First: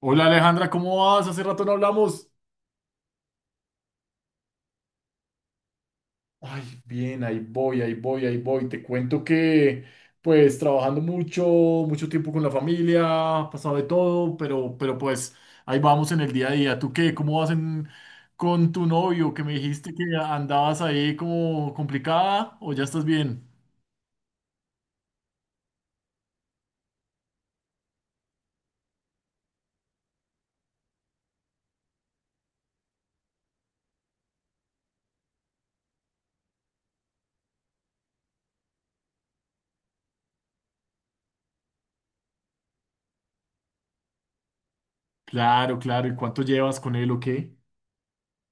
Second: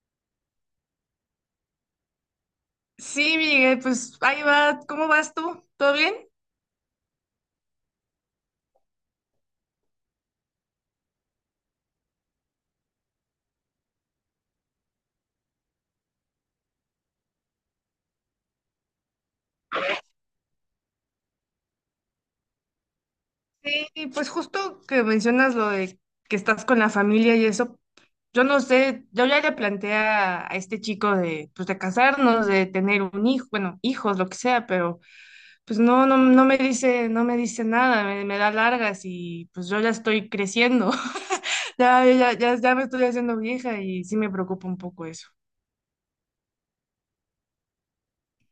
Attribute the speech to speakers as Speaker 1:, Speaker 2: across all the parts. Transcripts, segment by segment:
Speaker 1: Hola Alejandra, ¿cómo vas? Hace rato no hablamos.
Speaker 2: Sí, Miguel, pues ahí va. ¿Cómo vas tú? ¿Todo bien?
Speaker 1: Ay, bien, ahí voy, ahí voy, ahí voy. Te cuento que, pues, trabajando mucho, mucho tiempo con la familia, ha pasado de todo, pero pues, ahí vamos en el día a día. ¿Tú qué? ¿Cómo vas con tu novio? Que me dijiste que andabas ahí como complicada, ¿o ya estás bien?
Speaker 2: Sí, pues justo que mencionas lo de que estás con la familia y eso, yo no sé, yo ya le planteé a este chico de, pues de casarnos, de tener un hijo, bueno, hijos, lo que sea, pero pues no me dice, no me dice nada, me da largas y pues yo ya estoy creciendo, ya me estoy haciendo vieja y sí me preocupa un poco eso.
Speaker 1: Claro, claro. ¿Y cuánto llevas con él o qué?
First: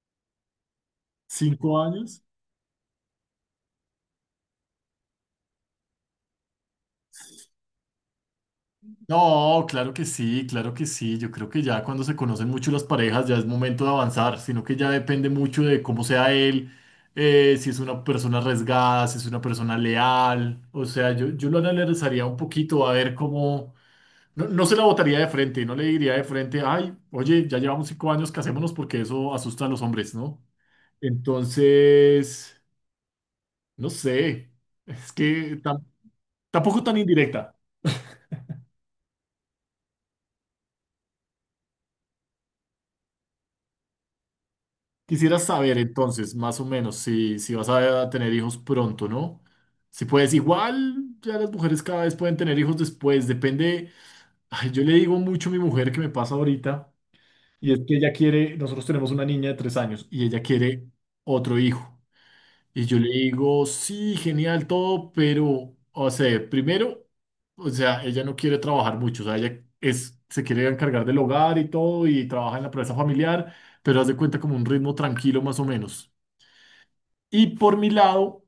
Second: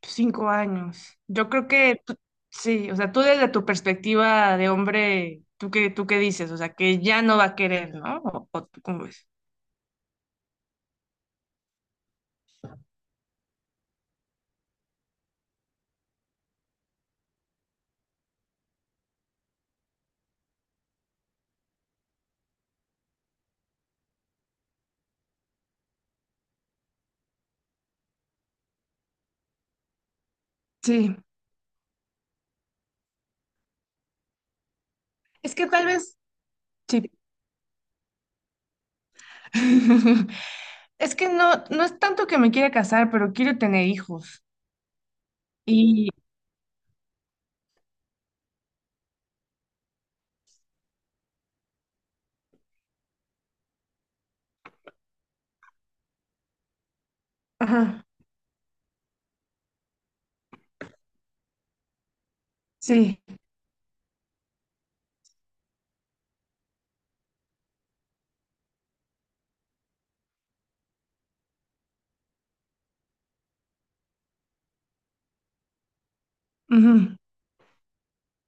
Speaker 2: 5 años. Yo creo
Speaker 1: ¿Cinco
Speaker 2: que tú-
Speaker 1: años?
Speaker 2: sí, o sea, tú desde tu perspectiva de hombre, ¿ tú qué dices? O sea, que ya no va a querer, ¿no? ¿O tú cómo ves?
Speaker 1: No, claro que sí, claro que sí. Yo creo que ya cuando se conocen mucho las parejas ya es momento de avanzar, sino que ya depende mucho de cómo sea él, si es una persona arriesgada, si es una persona leal. O sea, yo lo analizaría un poquito a ver cómo. No, no se la botaría de frente, no le diría de frente, ay, oye, ya llevamos 5 años, casémonos porque eso asusta a los hombres, ¿no?
Speaker 2: Sí,
Speaker 1: Entonces, no sé, es
Speaker 2: es
Speaker 1: que
Speaker 2: que
Speaker 1: tam-
Speaker 2: tal vez,
Speaker 1: tampoco tan
Speaker 2: sí.
Speaker 1: indirecta.
Speaker 2: Es que no es tanto que me quiera casar, pero quiero tener hijos.
Speaker 1: Quisiera saber
Speaker 2: Y,
Speaker 1: entonces, más o menos, si vas a tener hijos pronto, ¿no? Si puedes, igual ya las mujeres cada vez pueden tener hijos después, depende. Ay, yo le digo mucho a mi mujer que me pasa ahorita, y es que
Speaker 2: ajá,
Speaker 1: ella quiere, nosotros tenemos una niña de 3 años y ella quiere otro hijo. Y yo le
Speaker 2: sí.
Speaker 1: digo, sí, genial todo, pero, o sea, primero, o sea, ella no quiere trabajar mucho, o sea, ella es, se quiere encargar del hogar y todo, y trabaja en la empresa familiar, pero haz de cuenta como un ritmo tranquilo más o menos.
Speaker 2: Ujú.
Speaker 1: Y por mi lado,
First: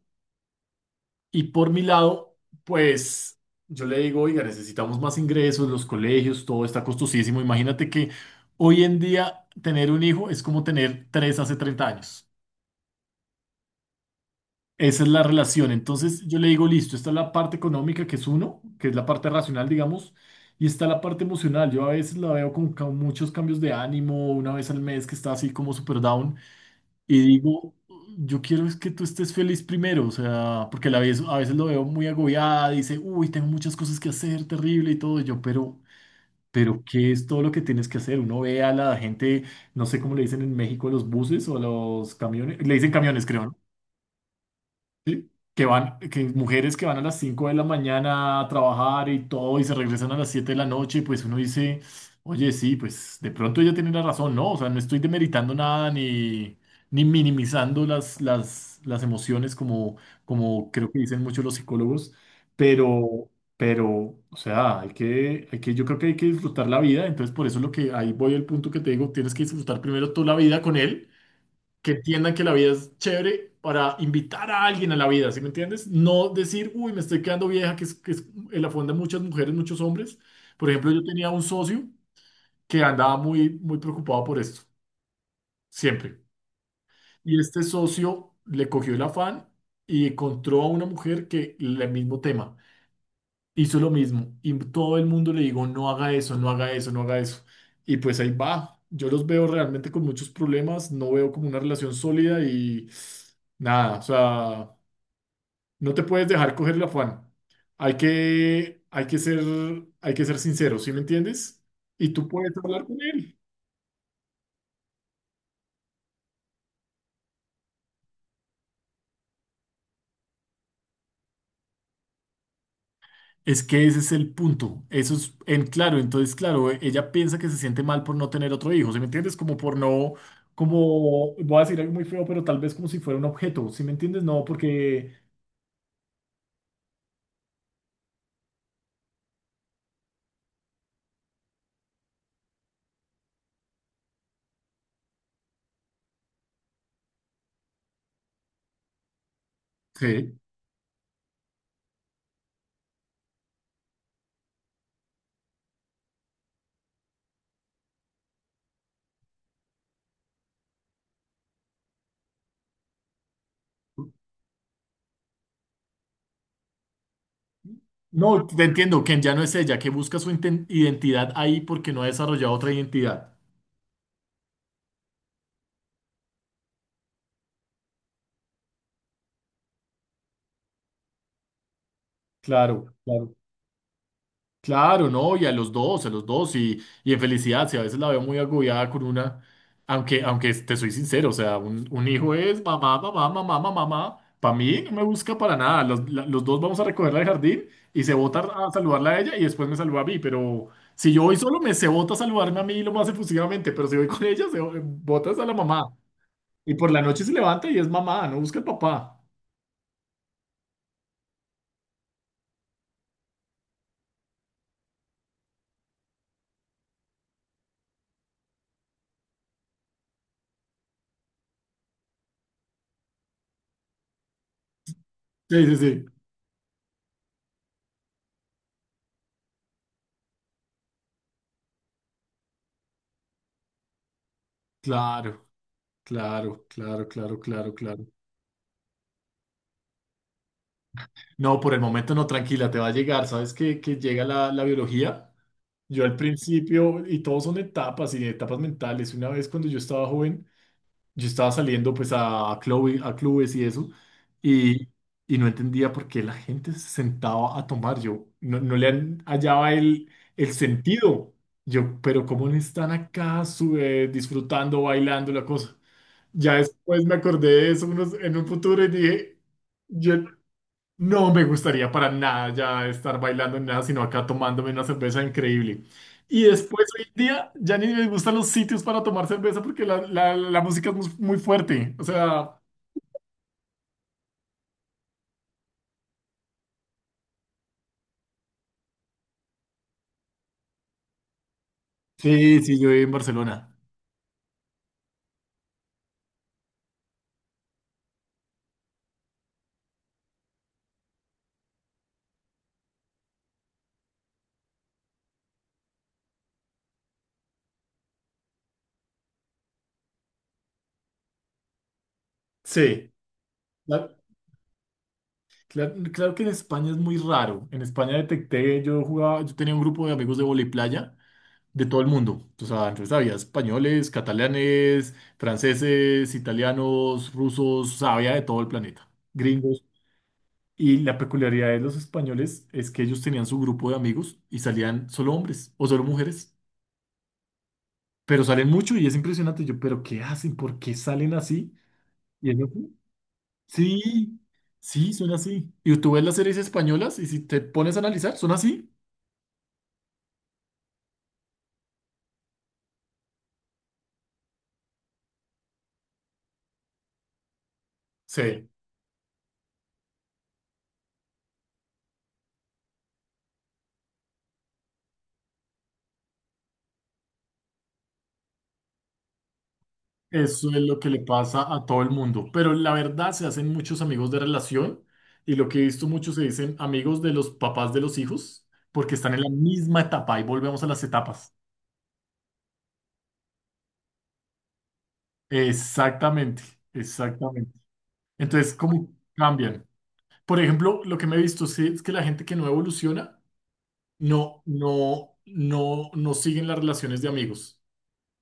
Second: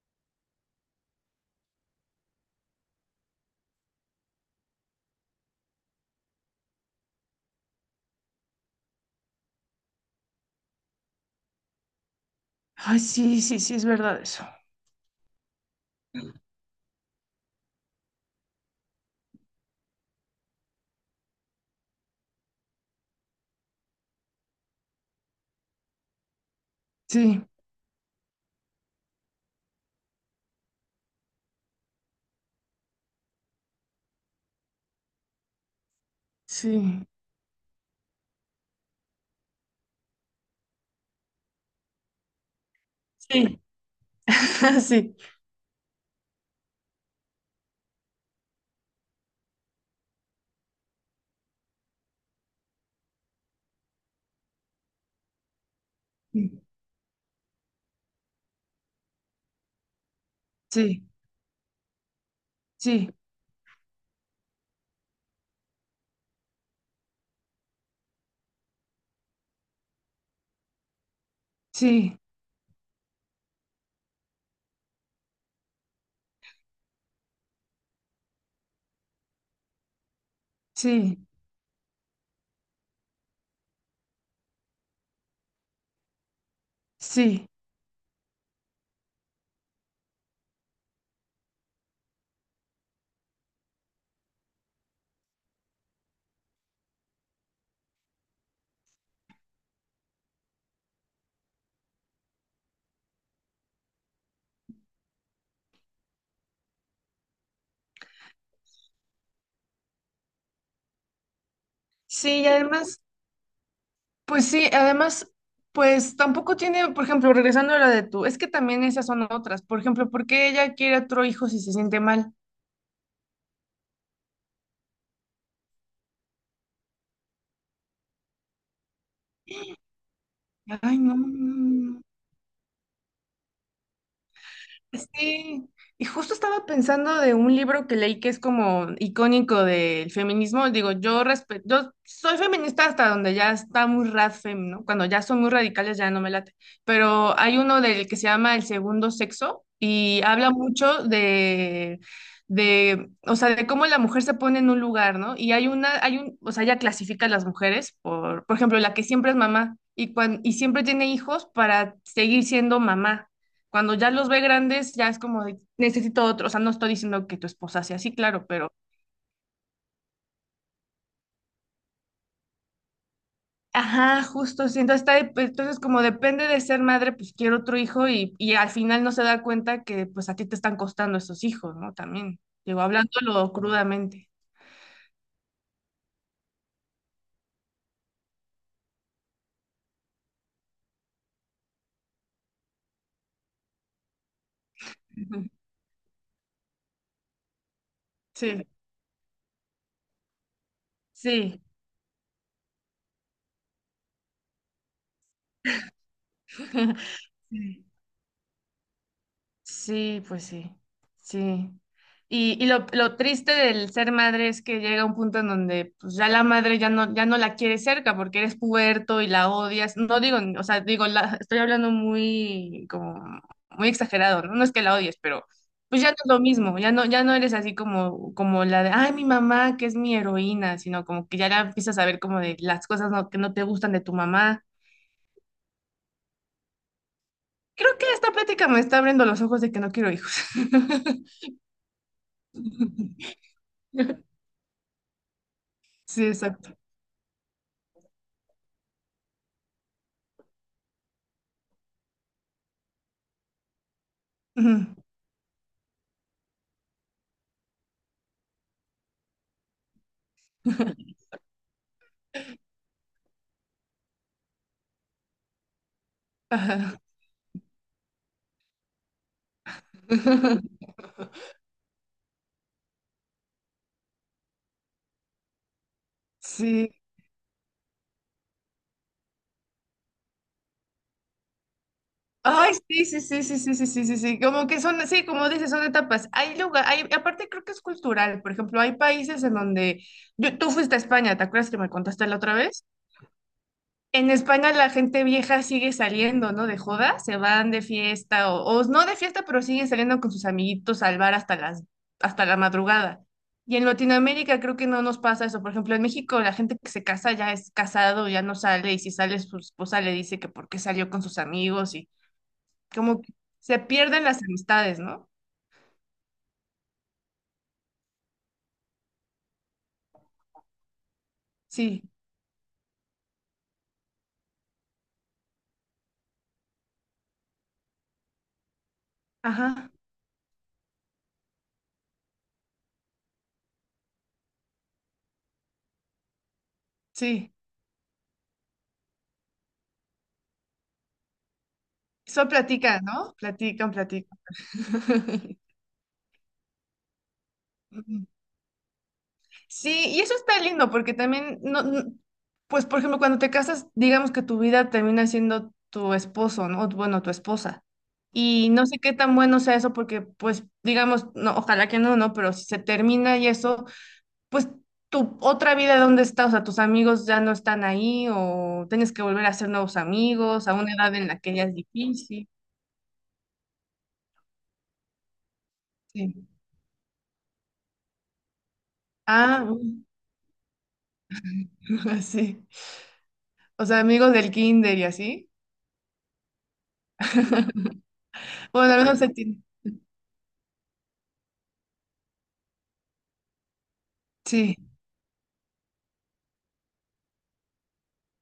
Speaker 1: y por mi lado, pues yo le digo, oiga, necesitamos más ingresos, los colegios, todo está costosísimo. Imagínate que hoy en día tener un hijo es como tener tres hace 30 años.
Speaker 2: Ay, sí, sí, sí, es verdad eso.
Speaker 1: Esa es la relación. Entonces yo le digo, listo, esta es la parte económica, que es uno, que es la parte racional, digamos, y está la parte emocional. Yo a veces la veo con muchos cambios de ánimo, una vez al mes que está así como super down. Y
Speaker 2: Sí,
Speaker 1: digo, yo quiero es que tú estés feliz primero, o sea, porque a la vez, a veces lo veo muy agobiada, dice, uy, tengo muchas cosas que hacer, terrible y todo, y yo, pero,
Speaker 2: sí,
Speaker 1: ¿qué es todo lo que tienes que hacer? Uno ve a la gente, no sé cómo le dicen en México a los buses o a los camiones, le dicen camiones, creo, ¿no?
Speaker 2: sí, sí,
Speaker 1: Sí, que van, que mujeres que van a las 5 de la mañana a trabajar y todo y se regresan a las 7 de la noche, pues uno dice, oye, sí, pues de pronto ella tiene la razón, ¿no? O sea, no estoy demeritando nada ni minimizando las emociones como, como creo que
Speaker 2: sí,
Speaker 1: dicen muchos los psicólogos,
Speaker 2: sí,
Speaker 1: pero, pero, o sea, hay que, yo creo que hay que disfrutar la vida, entonces por eso es lo que, ahí voy al punto que te digo, tienes que disfrutar primero toda la vida con él que
Speaker 2: sí,
Speaker 1: entiendan que la vida es chévere para invitar a alguien a la vida, ¿sí me entiendes? No decir, uy, me estoy quedando vieja, que es en la fonda muchas mujeres, muchos hombres. Por ejemplo, yo
Speaker 2: sí,
Speaker 1: tenía un socio que andaba muy, muy preocupado por esto, siempre. Y
Speaker 2: sí.
Speaker 1: este socio le cogió el afán y encontró a una mujer que el mismo tema hizo lo mismo y todo el mundo le digo, no haga eso, no haga eso, no haga eso. Y pues ahí va. Yo los veo realmente con muchos problemas, no veo como una relación sólida y nada, o sea, no te puedes dejar coger el afán. Hay que, hay que ser, hay que ser sincero, ¿sí me entiendes? Y tú
Speaker 2: Sí, y
Speaker 1: puedes hablar con
Speaker 2: además,
Speaker 1: él.
Speaker 2: pues sí, además, pues tampoco tiene, por ejemplo, regresando a la de tú, es que también esas son otras. Por ejemplo, ¿por qué ella quiere otro hijo si se siente mal?
Speaker 1: Es que ese es el punto. Eso es, en claro, entonces, claro, ella piensa que se siente mal por no tener otro hijo, ¿sí me entiendes? Como por no,
Speaker 2: Ay, no, no,
Speaker 1: como, voy a decir algo
Speaker 2: no, no.
Speaker 1: muy feo, pero tal vez como si fuera un objeto, ¿sí me entiendes? No, porque,
Speaker 2: Sí, y justo estaba pensando de un libro que leí que es como icónico del feminismo. Digo, yo respeto, yo soy feminista hasta donde ya está muy radfem, ¿no? Cuando ya son muy radicales ya no me late. Pero hay uno del que se llama El Segundo Sexo y
Speaker 1: sí.
Speaker 2: habla mucho de, o sea, de cómo la mujer se pone en un lugar, ¿no? Hay un, o sea, ella clasifica a las mujeres por ejemplo, la que siempre es mamá y y siempre tiene hijos para seguir siendo mamá. Cuando ya los ve grandes, ya es como de, necesito otro. O sea, no estoy diciendo que tu esposa sea así,
Speaker 1: No,
Speaker 2: claro,
Speaker 1: te
Speaker 2: pero,
Speaker 1: entiendo, que ya no es ella, que busca su identidad ahí porque no ha desarrollado otra identidad.
Speaker 2: ajá, justo, sí. Entonces, entonces como depende de ser madre, pues quiero otro hijo y al final no se da cuenta que pues a ti te están costando esos hijos, ¿no? También, digo,
Speaker 1: Claro, claro.
Speaker 2: hablándolo crudamente.
Speaker 1: Claro, no, y a los dos, y en felicidad, si a veces la veo muy agobiada con una, aunque te soy sincero, o sea, un hijo es mamá, mamá, mamá, mamá, mamá, para mí no me busca para nada, los dos vamos a recogerla del jardín y se bota
Speaker 2: Sí,
Speaker 1: a saludarla a ella y después me saluda a mí, pero si yo voy solo
Speaker 2: sí.
Speaker 1: me se bota a saludarme a mí lo más efusivamente, pero si voy con ella se botas a la mamá, y por la noche se levanta y es mamá, no busca el papá.
Speaker 2: Sí, pues sí, sí. Y lo triste del ser madre es que llega un punto en donde pues, ya la madre ya no, ya no la quiere cerca porque eres puberto y la odias. No digo, o sea, digo, la, estoy hablando muy, como, muy exagerado, ¿no? No es que la odies, pero
Speaker 1: Sí, sí,
Speaker 2: pues
Speaker 1: sí,
Speaker 2: ya no es lo mismo, ya no eres así como, como la de, ay, mi mamá, que es mi heroína, sino como que ya la empiezas a ver como de las cosas no- que no te gustan de tu mamá.
Speaker 1: claro, claro, claro, claro, claro,
Speaker 2: Creo
Speaker 1: claro.
Speaker 2: que esta plática me está abriendo los ojos de que no quiero hijos.
Speaker 1: No, por el momento no, tranquila, te va a llegar. Sabes que, llega la biología. Yo al
Speaker 2: Sí, exacto.
Speaker 1: principio, y todos son etapas y etapas mentales. Una vez cuando yo estaba joven, yo estaba saliendo pues a clubes y eso,
Speaker 2: Ujú.
Speaker 1: y, y no entendía por qué la gente se sentaba a tomar. Yo no le hallaba el sentido. Yo, pero ¿cómo no están acá disfrutando, bailando la cosa? Ya
Speaker 2: Ajá.
Speaker 1: después me acordé de eso en un futuro y dije. Yo no me gustaría para nada ya estar bailando ni nada, sino acá tomándome una cerveza increíble. Y después
Speaker 2: Sí.
Speaker 1: hoy en día ya ni me gustan los sitios para tomar cerveza porque la música es muy muy fuerte. O sea,
Speaker 2: Ay, sí, sí, sí, sí, sí, sí, sí, sí, sí. Como que son, sí, como dices, son etapas. Hay lugar, hay, aparte creo que es cultural. Por ejemplo, hay países en donde tú fuiste a España, ¿te acuerdas que me contaste la otra
Speaker 1: sí, sí,
Speaker 2: vez?
Speaker 1: yo viví en Barcelona.
Speaker 2: En España la gente vieja sigue saliendo, ¿no? De joda, se van de fiesta o no de fiesta, pero siguen saliendo con sus amiguitos al bar hasta la madrugada. Y en Latinoamérica creo que no nos pasa eso. Por ejemplo, en México la gente que se casa ya es casado, ya no sale, y si sale su esposa le dice que por qué salió con sus amigos y
Speaker 1: Sí.
Speaker 2: como que se
Speaker 1: La-
Speaker 2: pierden las amistades, ¿no?
Speaker 1: claro que en España es muy raro. En España detecté, yo jugaba, yo tenía un grupo de amigos de voleiplaya de todo
Speaker 2: Sí,
Speaker 1: el mundo. O sea, entonces había españoles, catalanes, franceses, italianos, rusos, o sea, había de todo el planeta. Gringos.
Speaker 2: ajá,
Speaker 1: Y la peculiaridad de los españoles es que ellos tenían su grupo de amigos y salían solo hombres o solo mujeres,
Speaker 2: sí.
Speaker 1: pero salen mucho y es impresionante. Yo, ¿pero qué hacen? ¿Por qué salen así?
Speaker 2: Eso
Speaker 1: Y es así.
Speaker 2: platican, ¿no? Platican, platican.
Speaker 1: Sí, sí, son así. Y tú ves las series españolas y si te pones a analizar, son así.
Speaker 2: Sí, y eso está lindo porque también, pues por ejemplo, cuando te casas, digamos que tu vida termina siendo tu esposo, ¿no? O, bueno, tu esposa.
Speaker 1: Sí,
Speaker 2: Y no sé qué tan bueno sea eso porque, pues, digamos, no, ojalá que no, ¿no? Pero si se termina y eso, pues tu otra vida, ¿dónde está? O sea, tus amigos ya no están ahí o tienes que volver a hacer nuevos amigos
Speaker 1: eso
Speaker 2: a
Speaker 1: es
Speaker 2: una
Speaker 1: lo que
Speaker 2: edad
Speaker 1: le
Speaker 2: en la que
Speaker 1: pasa
Speaker 2: ya es
Speaker 1: a todo el
Speaker 2: difícil.
Speaker 1: mundo. Pero la verdad se hacen muchos amigos de relación y lo que he visto
Speaker 2: Sí.
Speaker 1: muchos se dicen amigos de los papás de los hijos porque están en la
Speaker 2: Ah,
Speaker 1: misma etapa y volvemos a las etapas.
Speaker 2: sí. O sea, amigos del kinder y así.
Speaker 1: Exactamente, exactamente. Entonces,
Speaker 2: Bueno, al
Speaker 1: ¿cómo
Speaker 2: menos se tiene.
Speaker 1: cambian? Por ejemplo, lo que me he visto sí, es que la gente que no evoluciona no,
Speaker 2: Sí,
Speaker 1: no, no, no siguen las relaciones de amigos.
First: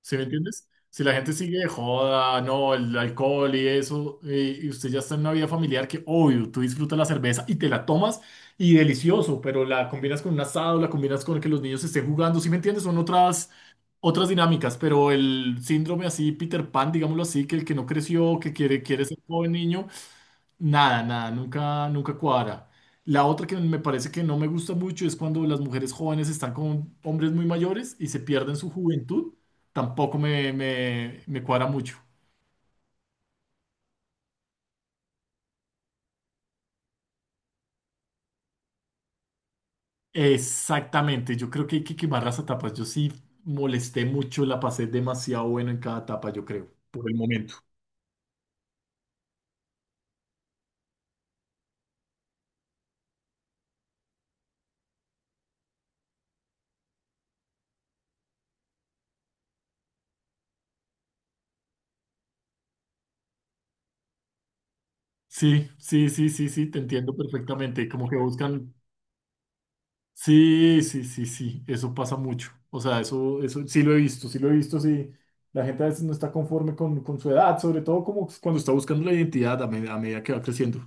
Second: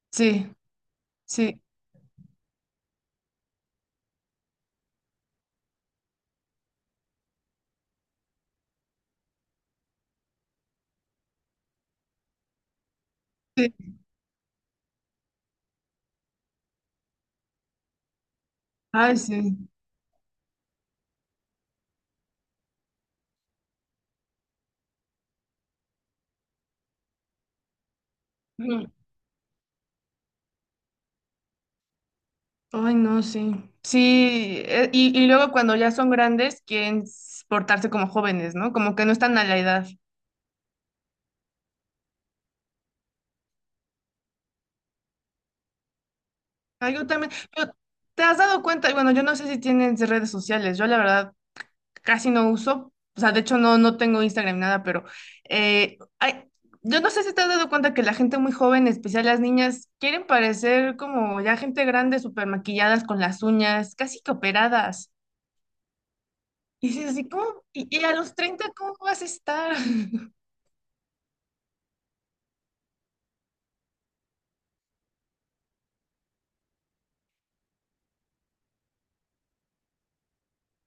Speaker 1: ¿Sí me
Speaker 2: sí,
Speaker 1: entiendes? Si la gente sigue
Speaker 2: sí.
Speaker 1: de joda, no, el alcohol y eso, y usted ya está en una vida familiar que, obvio, tú disfrutas la cerveza y te la tomas y delicioso, pero la combinas con un asado, la combinas con que los niños estén jugando, ¿sí me entiendes? Son otras,
Speaker 2: Sí.
Speaker 1: otras dinámicas, pero el síndrome así, Peter Pan, digámoslo así, que el que no creció, que quiere ser
Speaker 2: Ay,
Speaker 1: joven
Speaker 2: sí.
Speaker 1: niño, nada, nada, nunca, nunca cuadra. La otra que me parece que no me gusta mucho es cuando las mujeres jóvenes están con hombres muy mayores y se pierden su
Speaker 2: Mm.
Speaker 1: juventud, tampoco me cuadra mucho.
Speaker 2: Ay, no, sí. Sí, y luego cuando ya son grandes quieren portarse como jóvenes, ¿no? Como que no están a la edad.
Speaker 1: Exactamente, yo creo que hay que quemar las etapas. Yo sí molesté mucho, la pasé demasiado bueno en cada etapa, yo creo,
Speaker 2: Ay, yo
Speaker 1: por el
Speaker 2: también.
Speaker 1: momento.
Speaker 2: Pero, ¿te has dado cuenta? Y bueno, yo no sé si tienes redes sociales. Yo la verdad casi no uso. O sea, de hecho no tengo Instagram ni nada, pero eh, ay, yo no sé si te has dado cuenta que la gente muy joven, en especial las niñas, quieren parecer como ya gente grande, súper maquilladas con las uñas, casi que operadas.
Speaker 1: Sí, sí, sí, sí, sí, te
Speaker 2: Y dices
Speaker 1: entiendo
Speaker 2: así, ¿cómo?
Speaker 1: perfectamente.
Speaker 2: Y
Speaker 1: Como
Speaker 2: a
Speaker 1: que
Speaker 2: los 30
Speaker 1: buscan.
Speaker 2: ¿cómo vas a estar?
Speaker 1: Sí, sí, sí, sí, eso pasa mucho. O sea, eso sí lo he visto, sí lo he visto, sí. La gente a veces no está conforme con su edad, sobre todo como cuando está buscando la identidad a medida que va creciendo.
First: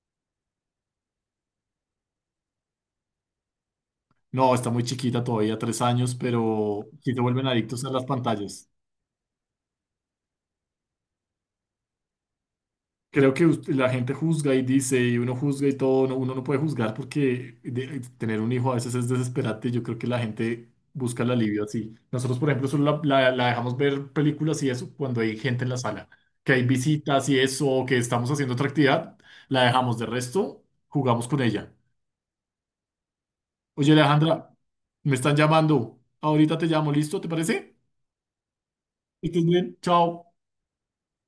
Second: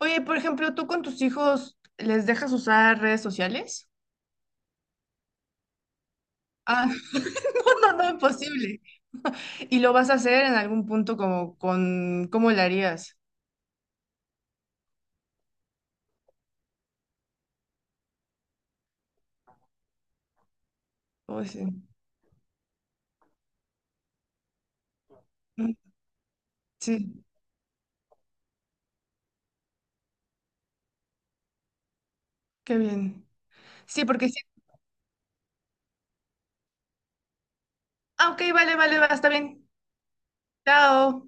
Speaker 2: Oye, por ejemplo, ¿tú con tus hijos les dejas usar redes sociales?
Speaker 1: No, está muy chiquita todavía, 3 años, pero
Speaker 2: Ah,
Speaker 1: sí se vuelven
Speaker 2: no,
Speaker 1: adictos a
Speaker 2: no,
Speaker 1: las
Speaker 2: no,
Speaker 1: pantallas.
Speaker 2: imposible. ¿Y lo vas a hacer en algún punto cómo lo harías?
Speaker 1: Creo que la gente juzga y dice, y uno juzga y todo, uno no puede juzgar porque tener un hijo a veces es desesperante y yo creo que la gente busca el
Speaker 2: Oh,
Speaker 1: alivio
Speaker 2: sí.
Speaker 1: así. Nosotros, por ejemplo, solo la dejamos ver películas y eso cuando hay gente en la
Speaker 2: Mm,
Speaker 1: sala, que hay
Speaker 2: sí,
Speaker 1: visitas y eso, o que estamos haciendo otra actividad, la dejamos. De resto, jugamos con ella.
Speaker 2: qué bien.
Speaker 1: Oye,
Speaker 2: Sí, porque sí.
Speaker 1: Alejandra, me están llamando. Ahorita te llamo, ¿listo? ¿Te parece?
Speaker 2: Ah, ok, vale, vale, va,
Speaker 1: Que
Speaker 2: está
Speaker 1: estés
Speaker 2: bien.
Speaker 1: bien, chao.
Speaker 2: Chao.